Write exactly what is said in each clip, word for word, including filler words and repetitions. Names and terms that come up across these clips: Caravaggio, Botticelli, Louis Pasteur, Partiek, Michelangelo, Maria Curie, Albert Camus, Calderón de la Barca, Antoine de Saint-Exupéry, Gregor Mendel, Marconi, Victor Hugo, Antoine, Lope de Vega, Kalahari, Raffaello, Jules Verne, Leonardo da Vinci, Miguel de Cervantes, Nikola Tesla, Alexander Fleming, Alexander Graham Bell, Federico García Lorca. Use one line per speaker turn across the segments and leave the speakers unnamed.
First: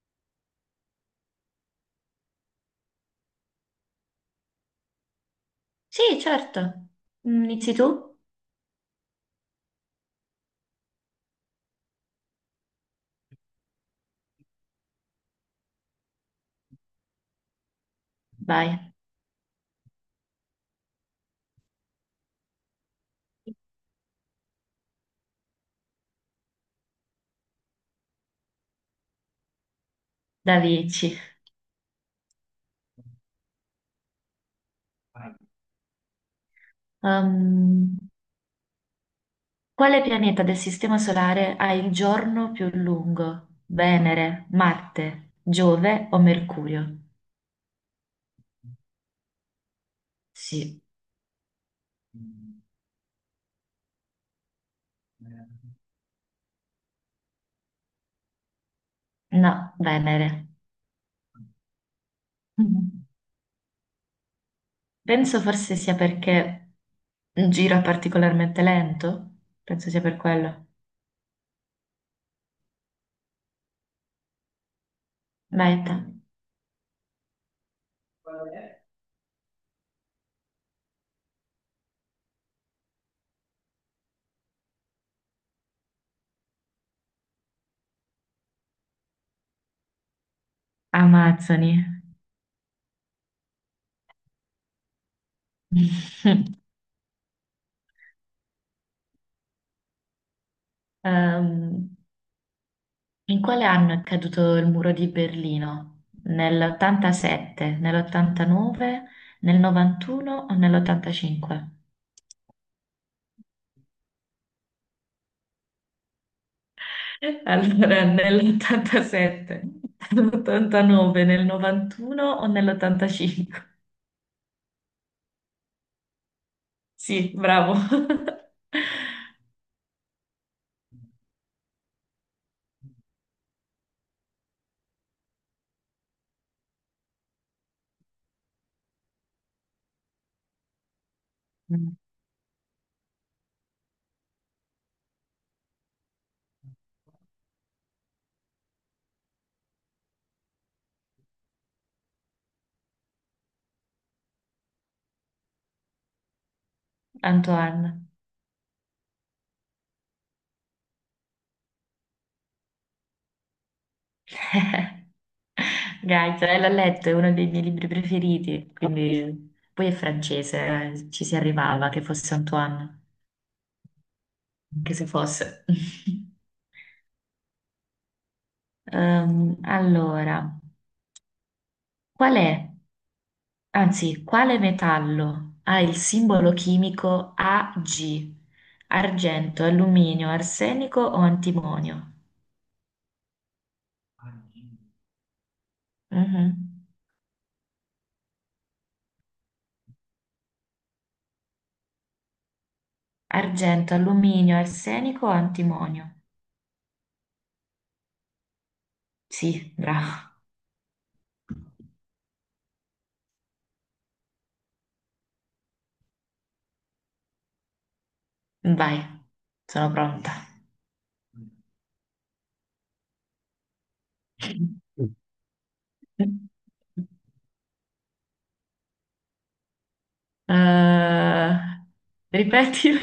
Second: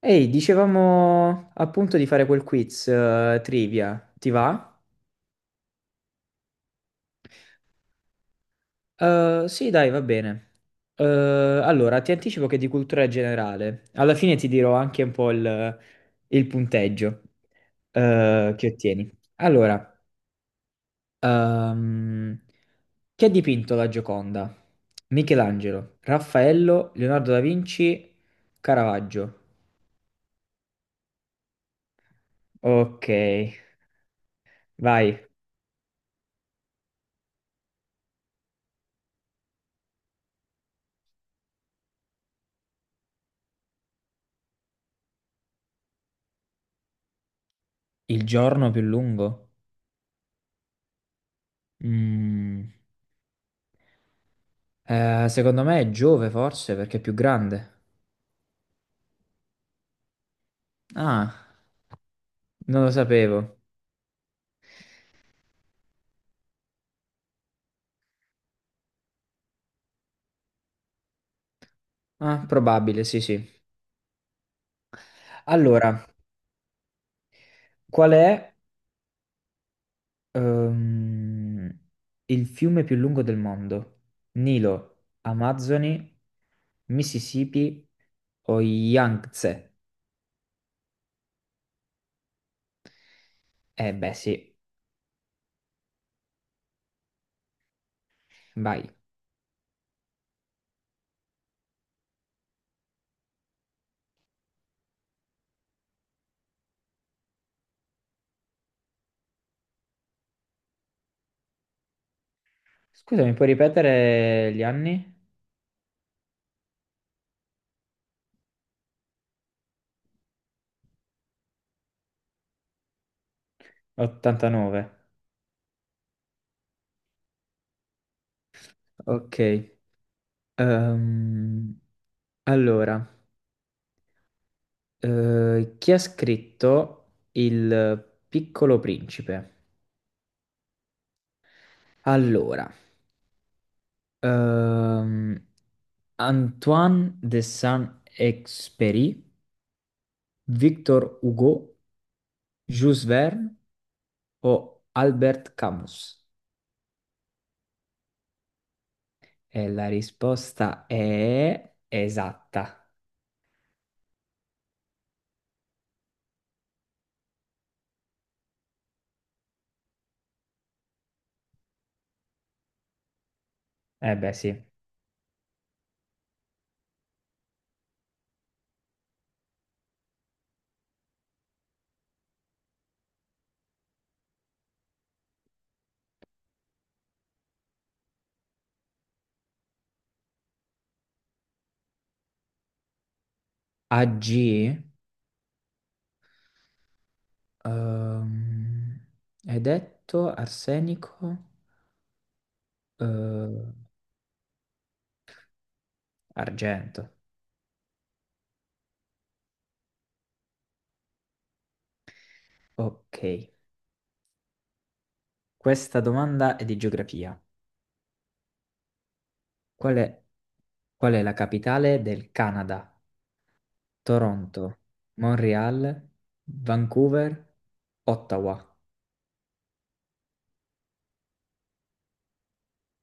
Ehi, dicevamo appunto di fare quel quiz eh, trivia, ti va?
Sì, certo. Mm, Inizi tu?
Eh, sì, dai, va bene. Eh, allora, ti anticipo che è di cultura generale. Alla fine ti dirò anche un po' il, il punteggio eh, che
Vai,
ottieni. Allora, ehm, chi ha dipinto la Gioconda? Michelangelo, Raffaello, Leonardo da Vinci, Caravaggio.
da Vici.
Ok, vai.
Um, quale pianeta del Sistema Solare ha il giorno più lungo? Venere, Marte, Giove o Mercurio?
Il giorno più lungo?
Sì,
Mm. Eh, secondo me è Giove forse perché è più grande.
no, Venere.
Ah, non lo
Mhm.
sapevo.
Penso forse sia perché gira particolarmente lento. Penso sia per quello.
Ah, probabile, sì, sì.
Vai te.
Allora, qual è ehm, il fiume più lungo del mondo? Nilo, Amazzoni, Mississippi o Yangtze?
Amazzoni.
Eh beh, sì, vai.
Ehm, In quale anno è caduto il muro di Berlino? Nell'ottantasette, nell'ottantanove, nel novantuno o nell'ottantacinque?
Scusami, puoi ripetere gli anni?
Allora, nell'ottantasette, nell'ottantanove, nel novantuno o nell'ottantacinque?
ottantanove.
Sì, bravo.
Ok. Ehm, allora. Eh, chi ha scritto Il Piccolo Principe?
Mm,
Allora, ehm, Antoine de Saint-Exupéry, Victor Hugo, Jules Verne o Albert Camus?
Antoine.
E la risposta è esatta.
Gaita, eh, l'ho letto, è uno dei miei libri preferiti, quindi poi è francese, eh, ci si arrivava che fosse Antoine.
Eh beh, sì.
Anche se fosse. Ehm, allora, qual è, anzi, quale metallo ha il simbolo chimico Ag? Argento, alluminio, arsenico o antimonio?
A G?
Mhm.
Ehm, hai detto arsenico? Eh,
Argento, alluminio, arsenico o antimonio?
argento.
Sì, bravo.
Ok. Questa domanda è di geografia.
Vai, sono
Qual è,
pronta.
qual è la capitale del Canada? Toronto, Montreal, Vancouver, Ottawa.
Eh, ripetile.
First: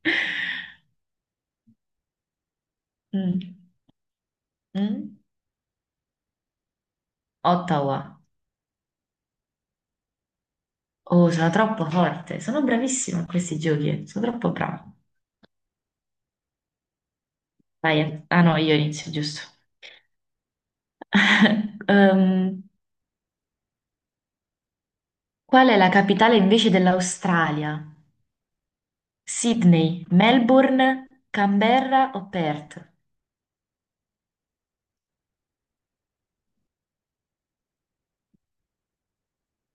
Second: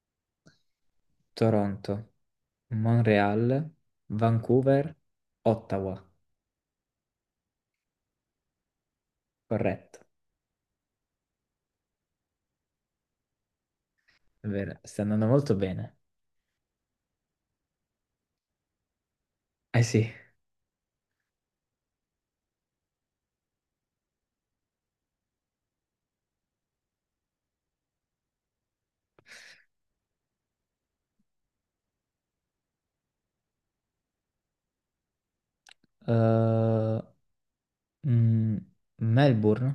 Toronto,
Mm.
Montreal, Vancouver,
Mm?
Ottawa.
Ottawa.
Corretto.
Oh, sono troppo forte, sono bravissima a questi giochi, sono
È
troppo
vero,
brava.
sta andando molto bene.
Vai, ah no, io inizio, giusto.
Eh sì.
Ehm, qual è la capitale invece dell'Australia? Sydney, Melbourne, Canberra o Perth?
Eh, mm, Melbourne?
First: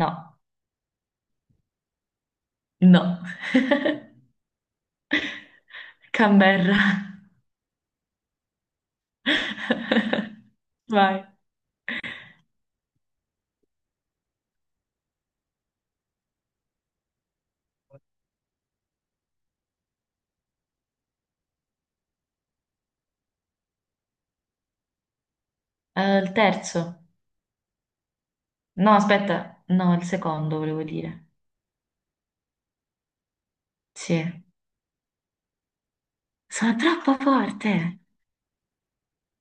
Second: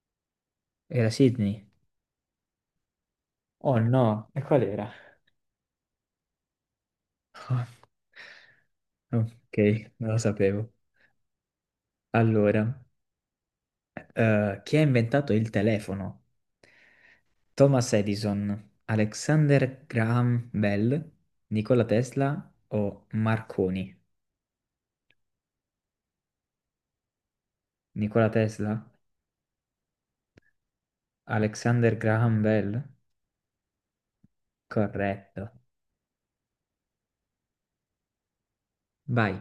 No,
Era Sydney?
no,
Oh no, e qual era?
Canberra.
Ok, non lo sapevo.
Vai.
Allora. eh, chi ha inventato il telefono? Thomas Edison, Alexander Graham Bell, Nikola Tesla o Marconi?
Eh, il terzo.
Nikola Tesla?
No, aspetta, no, il secondo volevo dire.
Alexander Graham Bell?
Sì,
Corretto.
sono troppo forte.
Vai,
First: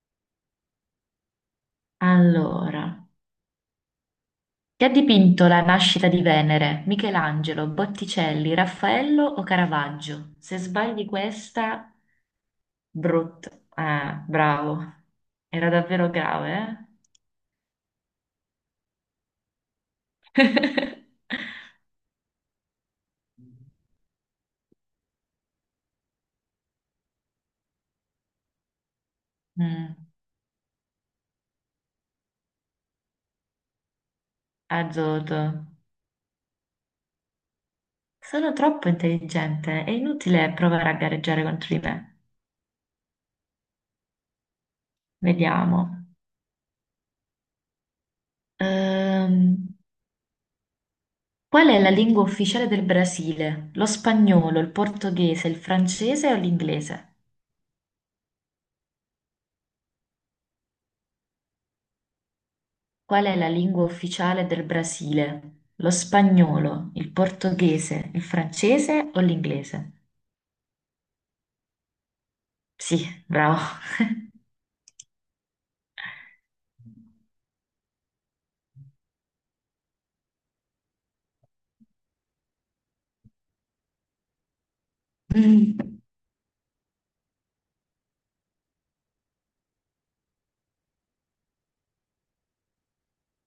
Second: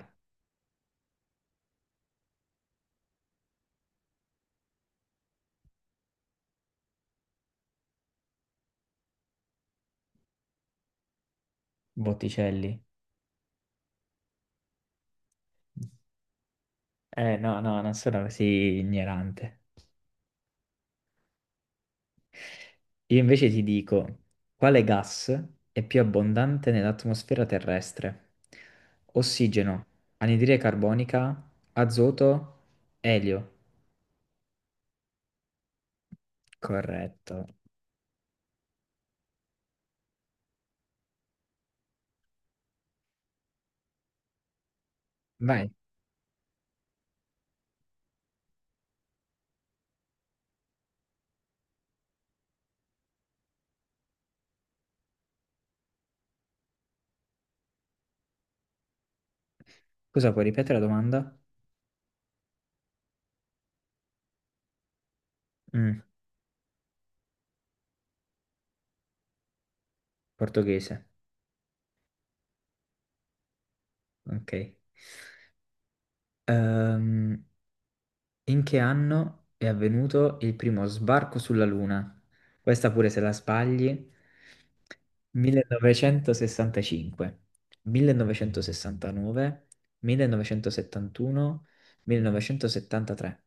Allora. Chi ha dipinto la nascita di Venere? Michelangelo, Botticelli, Raffaello o Caravaggio? Se sbagli questa,
Botticelli.
brutto. Ah, bravo. Era davvero grave,
Eh no, no, non sono così ignorante.
eh?
Io invece ti dico, quale gas è più abbondante nell'atmosfera terrestre? Ossigeno,
Mm,
anidride carbonica, azoto, elio.
azzurro.
Corretto.
Sono troppo intelligente, è inutile provare a gareggiare contro di me.
Vai,
Vediamo. Ehm, qual è la lingua ufficiale del Brasile? Lo spagnolo, il portoghese, il francese o l'inglese?
scusa, puoi ripetere la domanda?
Qual è la lingua ufficiale del Brasile? Lo
Mm,
spagnolo, il portoghese, il francese o l'inglese?
portoghese,
Sì, bravo.
ok. Ehm, In che anno è avvenuto il primo sbarco sulla Luna? Questa pure se la sbagli.
Mm,
millenovecentosessantacinque, millenovecentosessantanove, millenovecentosettantuno, millenovecentosettantatré,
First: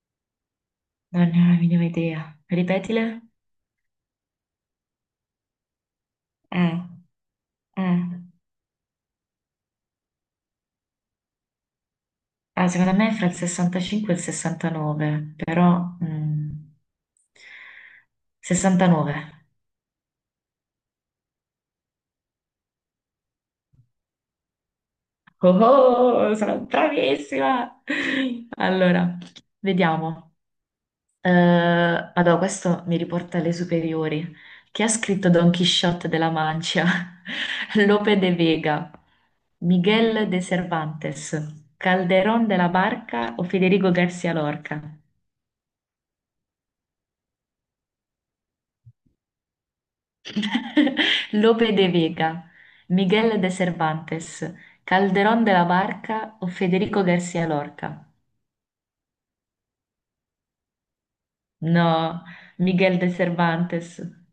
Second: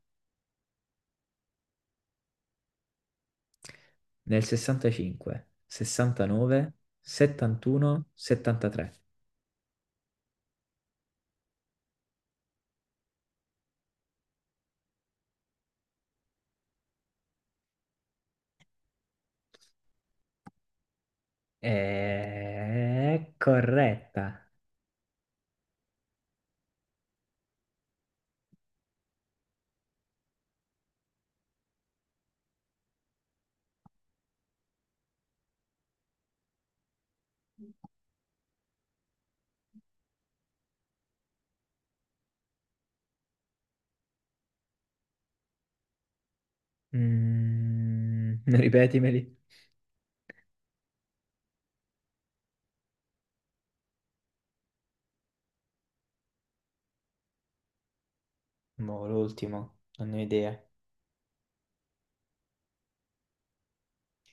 Non ne ho la minima idea. Ripetile?
nel sessantacinque, sessantanove,
Eh, eh.
settantuno, settantatré.
Ah, secondo me è fra il sessantacinque e il sessantanove, però, mm, sessantanove.
È corretta.
Oh, oh, sono bravissima! Allora, vediamo. Eh, allora, questo mi riporta alle superiori. Chi ha scritto Don Quixote della Mancia? Lope de Vega, Miguel de Cervantes, Calderón de la Barca o Federico García Lorca?
Mm, ripetimeli.
Lope de Vega, Miguel de Cervantes, Calderón de la Barca o Federico García Lorca?
Boh, l'ultimo, non ne ho idea.
No, Miguel de Cervantes.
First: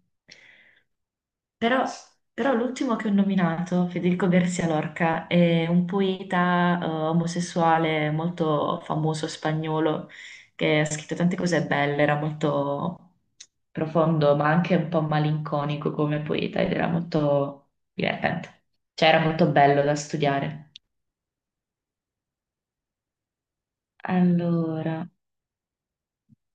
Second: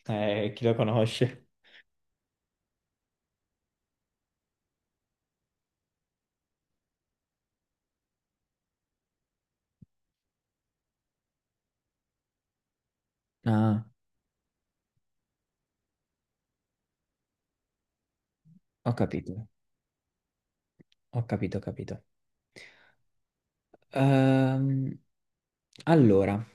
Eh, chi lo conosce?
Però, però l'ultimo che ho nominato, Federico García Lorca, è un poeta eh, omosessuale molto famoso spagnolo che ha scritto tante cose belle, era molto
Ah,
profondo, ma anche un po' malinconico come poeta ed era molto divertente.
ho
Cioè era molto
capito,
bello da studiare.
ho capito, ho capito. Ehm,
Allora,
allora,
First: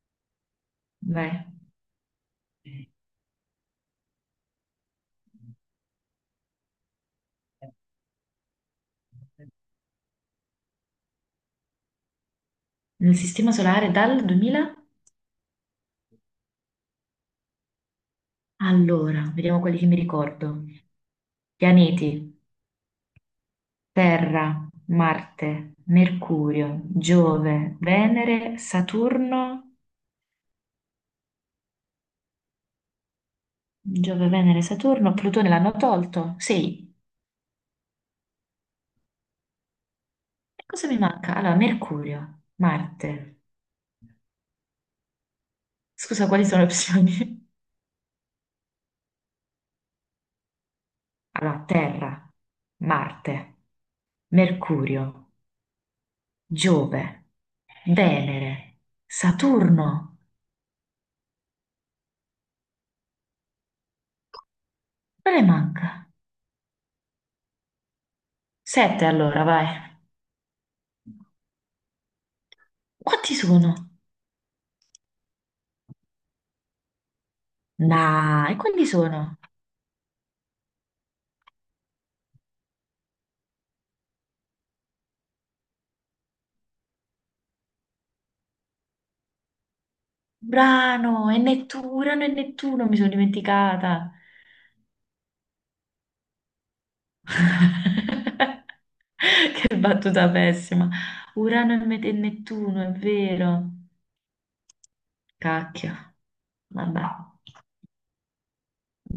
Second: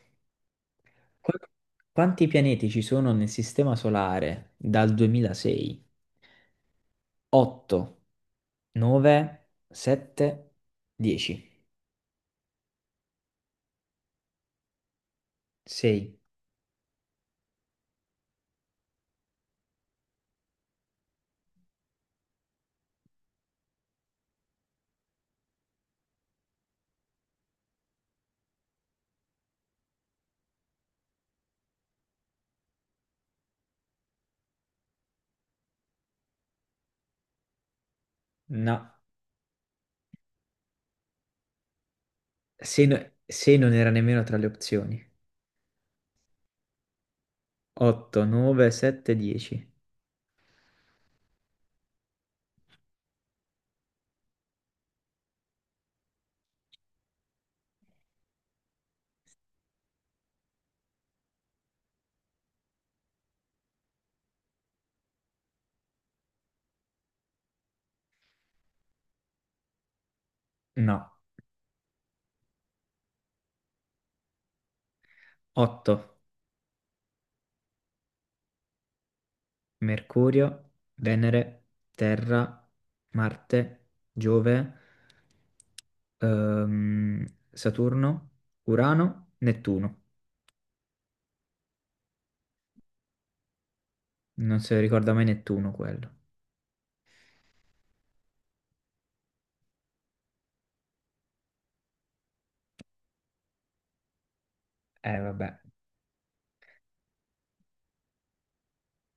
qu-
beh,
quanti pianeti ci sono nel Sistema Solare dal duemilasei? otto, nove, sette, dieci.
nel Sistema Solare dal duemila?
sei.
Allora, vediamo quelli che mi ricordo. Pianeti. Terra, Marte, Mercurio, Giove, Venere, Saturno, Giove, Venere, Saturno, Plutone l'hanno tolto? Sì.
No,
E cosa mi manca? Allora, Mercurio, Marte.
sei, non era nemmeno tra le opzioni.
Scusa, quali sono le opzioni?
otto, nove, sette, dieci.
Allora, Terra, Marte, Mercurio, Giove, Venere, Saturno. Quale manca? Sette allora, vai.
No,
Quanti sono?
otto.
Nah, e quanti sono?
Mercurio, Venere, Terra, Marte, Giove. ehm, Saturno, Urano, Nettuno.
Urano, è Nettuno, Urano e Nettuno, mi sono dimenticata.
Non si ricorda mai Nettuno quello.
Che battuta pessima. Urano e Met- e Nettuno, è vero.
Eh, vabbè.
Cacchio. Vabbè.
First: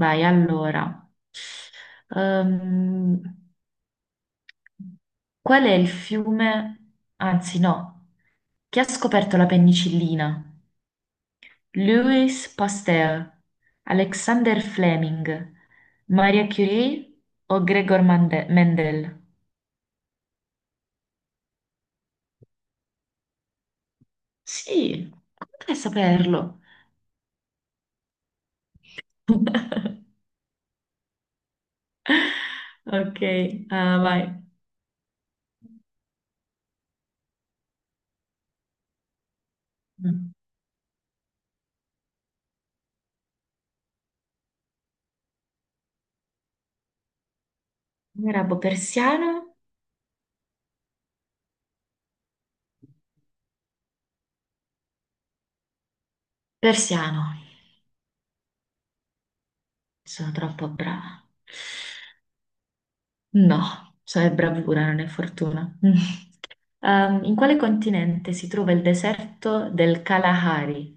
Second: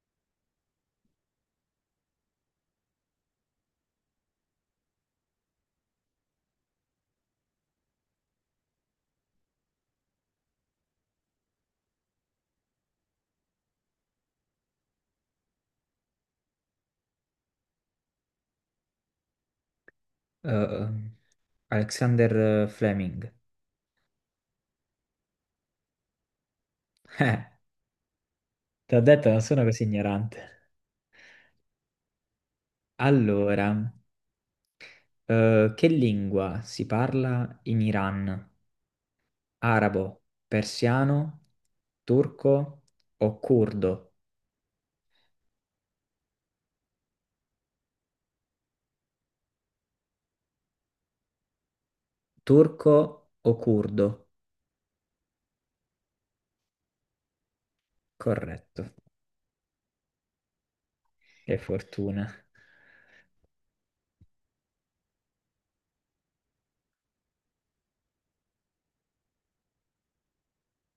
Vai, allora. Ehm, qual è il fiume, anzi no, chi ha scoperto la penicillina? Louis Pasteur, Alexander Fleming, Maria Curie o Gregor Mande- Mendel?
Ehm, Alexander Fleming.
Sì, come fai a saperlo?
Eh, ti ho detto, non sono così ignorante.
Ok,
Allora,
ah, vai.
eh, che lingua si parla in Iran? Arabo,
Mm.
persiano, turco o curdo?
Arabo persiano?
Turco o curdo?
Persiano.
Corretto.
Sono troppo brava.
Che fortuna.
No, cioè è bravura, non è fortuna. Ehm, in quale continente si trova il deserto del Kalahari?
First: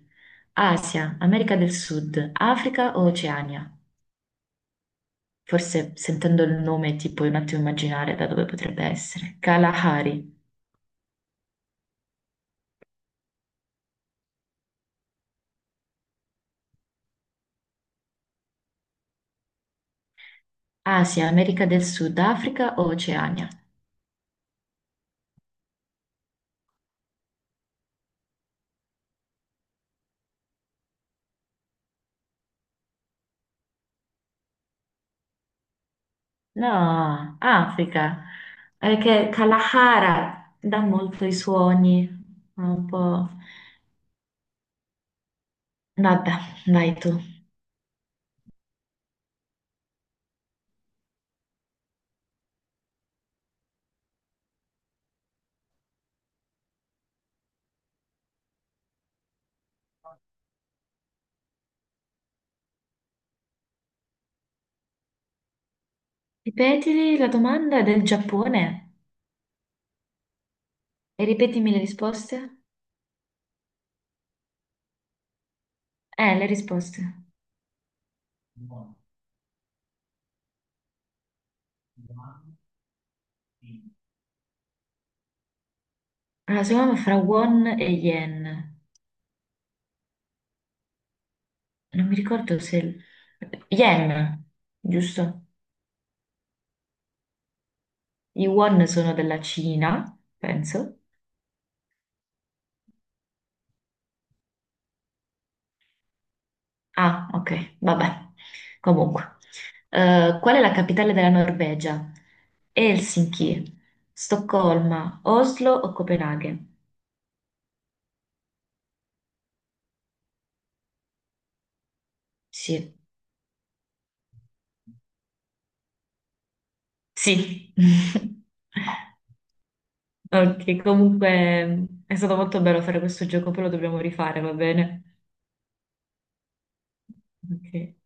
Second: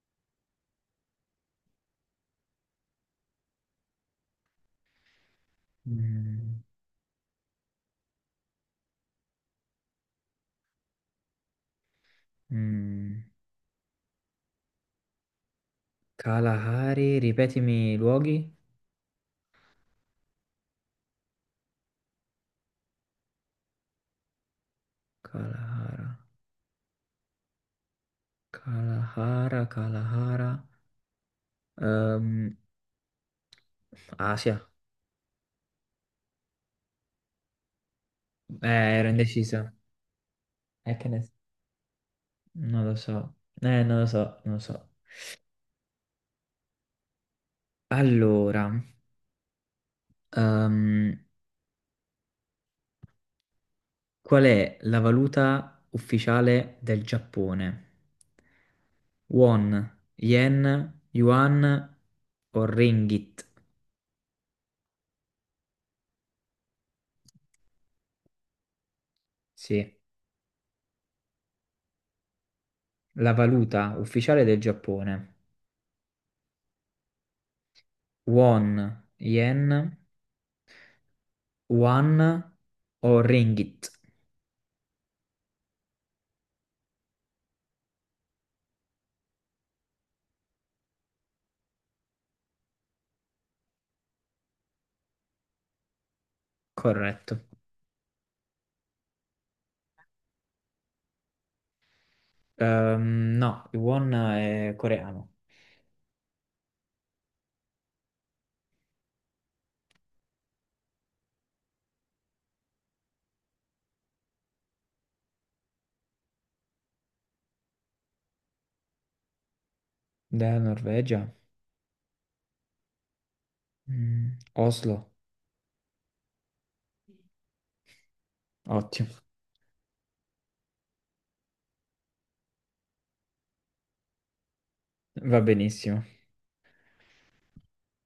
Asia, America del Sud, Africa o Oceania? Forse sentendo il
Mm,
nome ti puoi un attimo immaginare da dove potrebbe essere. Kalahari,
mm. Kalahari, ripetimi i luoghi.
Asia, America del Sud, Africa o Oceania?
Kalahara, Kalahara, Kalahara. Ehm, Asia.
No, Africa,
Eh, ero
perché
indecisa.
Kalahara dà
Eh, che
molto
ne...
i suoni,
Non
un
lo
po'.
so. Eh, non lo so, non lo so.
Vabbè, vai tu.
Allora, ehm, qual è la valuta ufficiale del Giappone? Won, yen, yuan o ringgit?
Ripetili la domanda del Giappone
Sì,
e ripetimi le risposte.
la valuta ufficiale del Giappone.
Eh, le risposte.
Won, yen, yuan o ringgit.
Allora, secondo me fra won e yen. Non mi ricordo se. Yen, giusto?
Corretto.
I won sono della Cina, penso.
Ehm, no, il won è coreano.
Ah, ok, vabbè. Comunque. Eh, qual è la capitale della Norvegia? Helsinki, Stoccolma, Oslo o Copenaghen?
Da Norvegia.
Sì.
Mm, Oslo.
Sì.
Ottimo.
Ok, comunque è stato molto bello fare questo gioco, poi lo dobbiamo rifare, va bene?
Va benissimo.
Ok.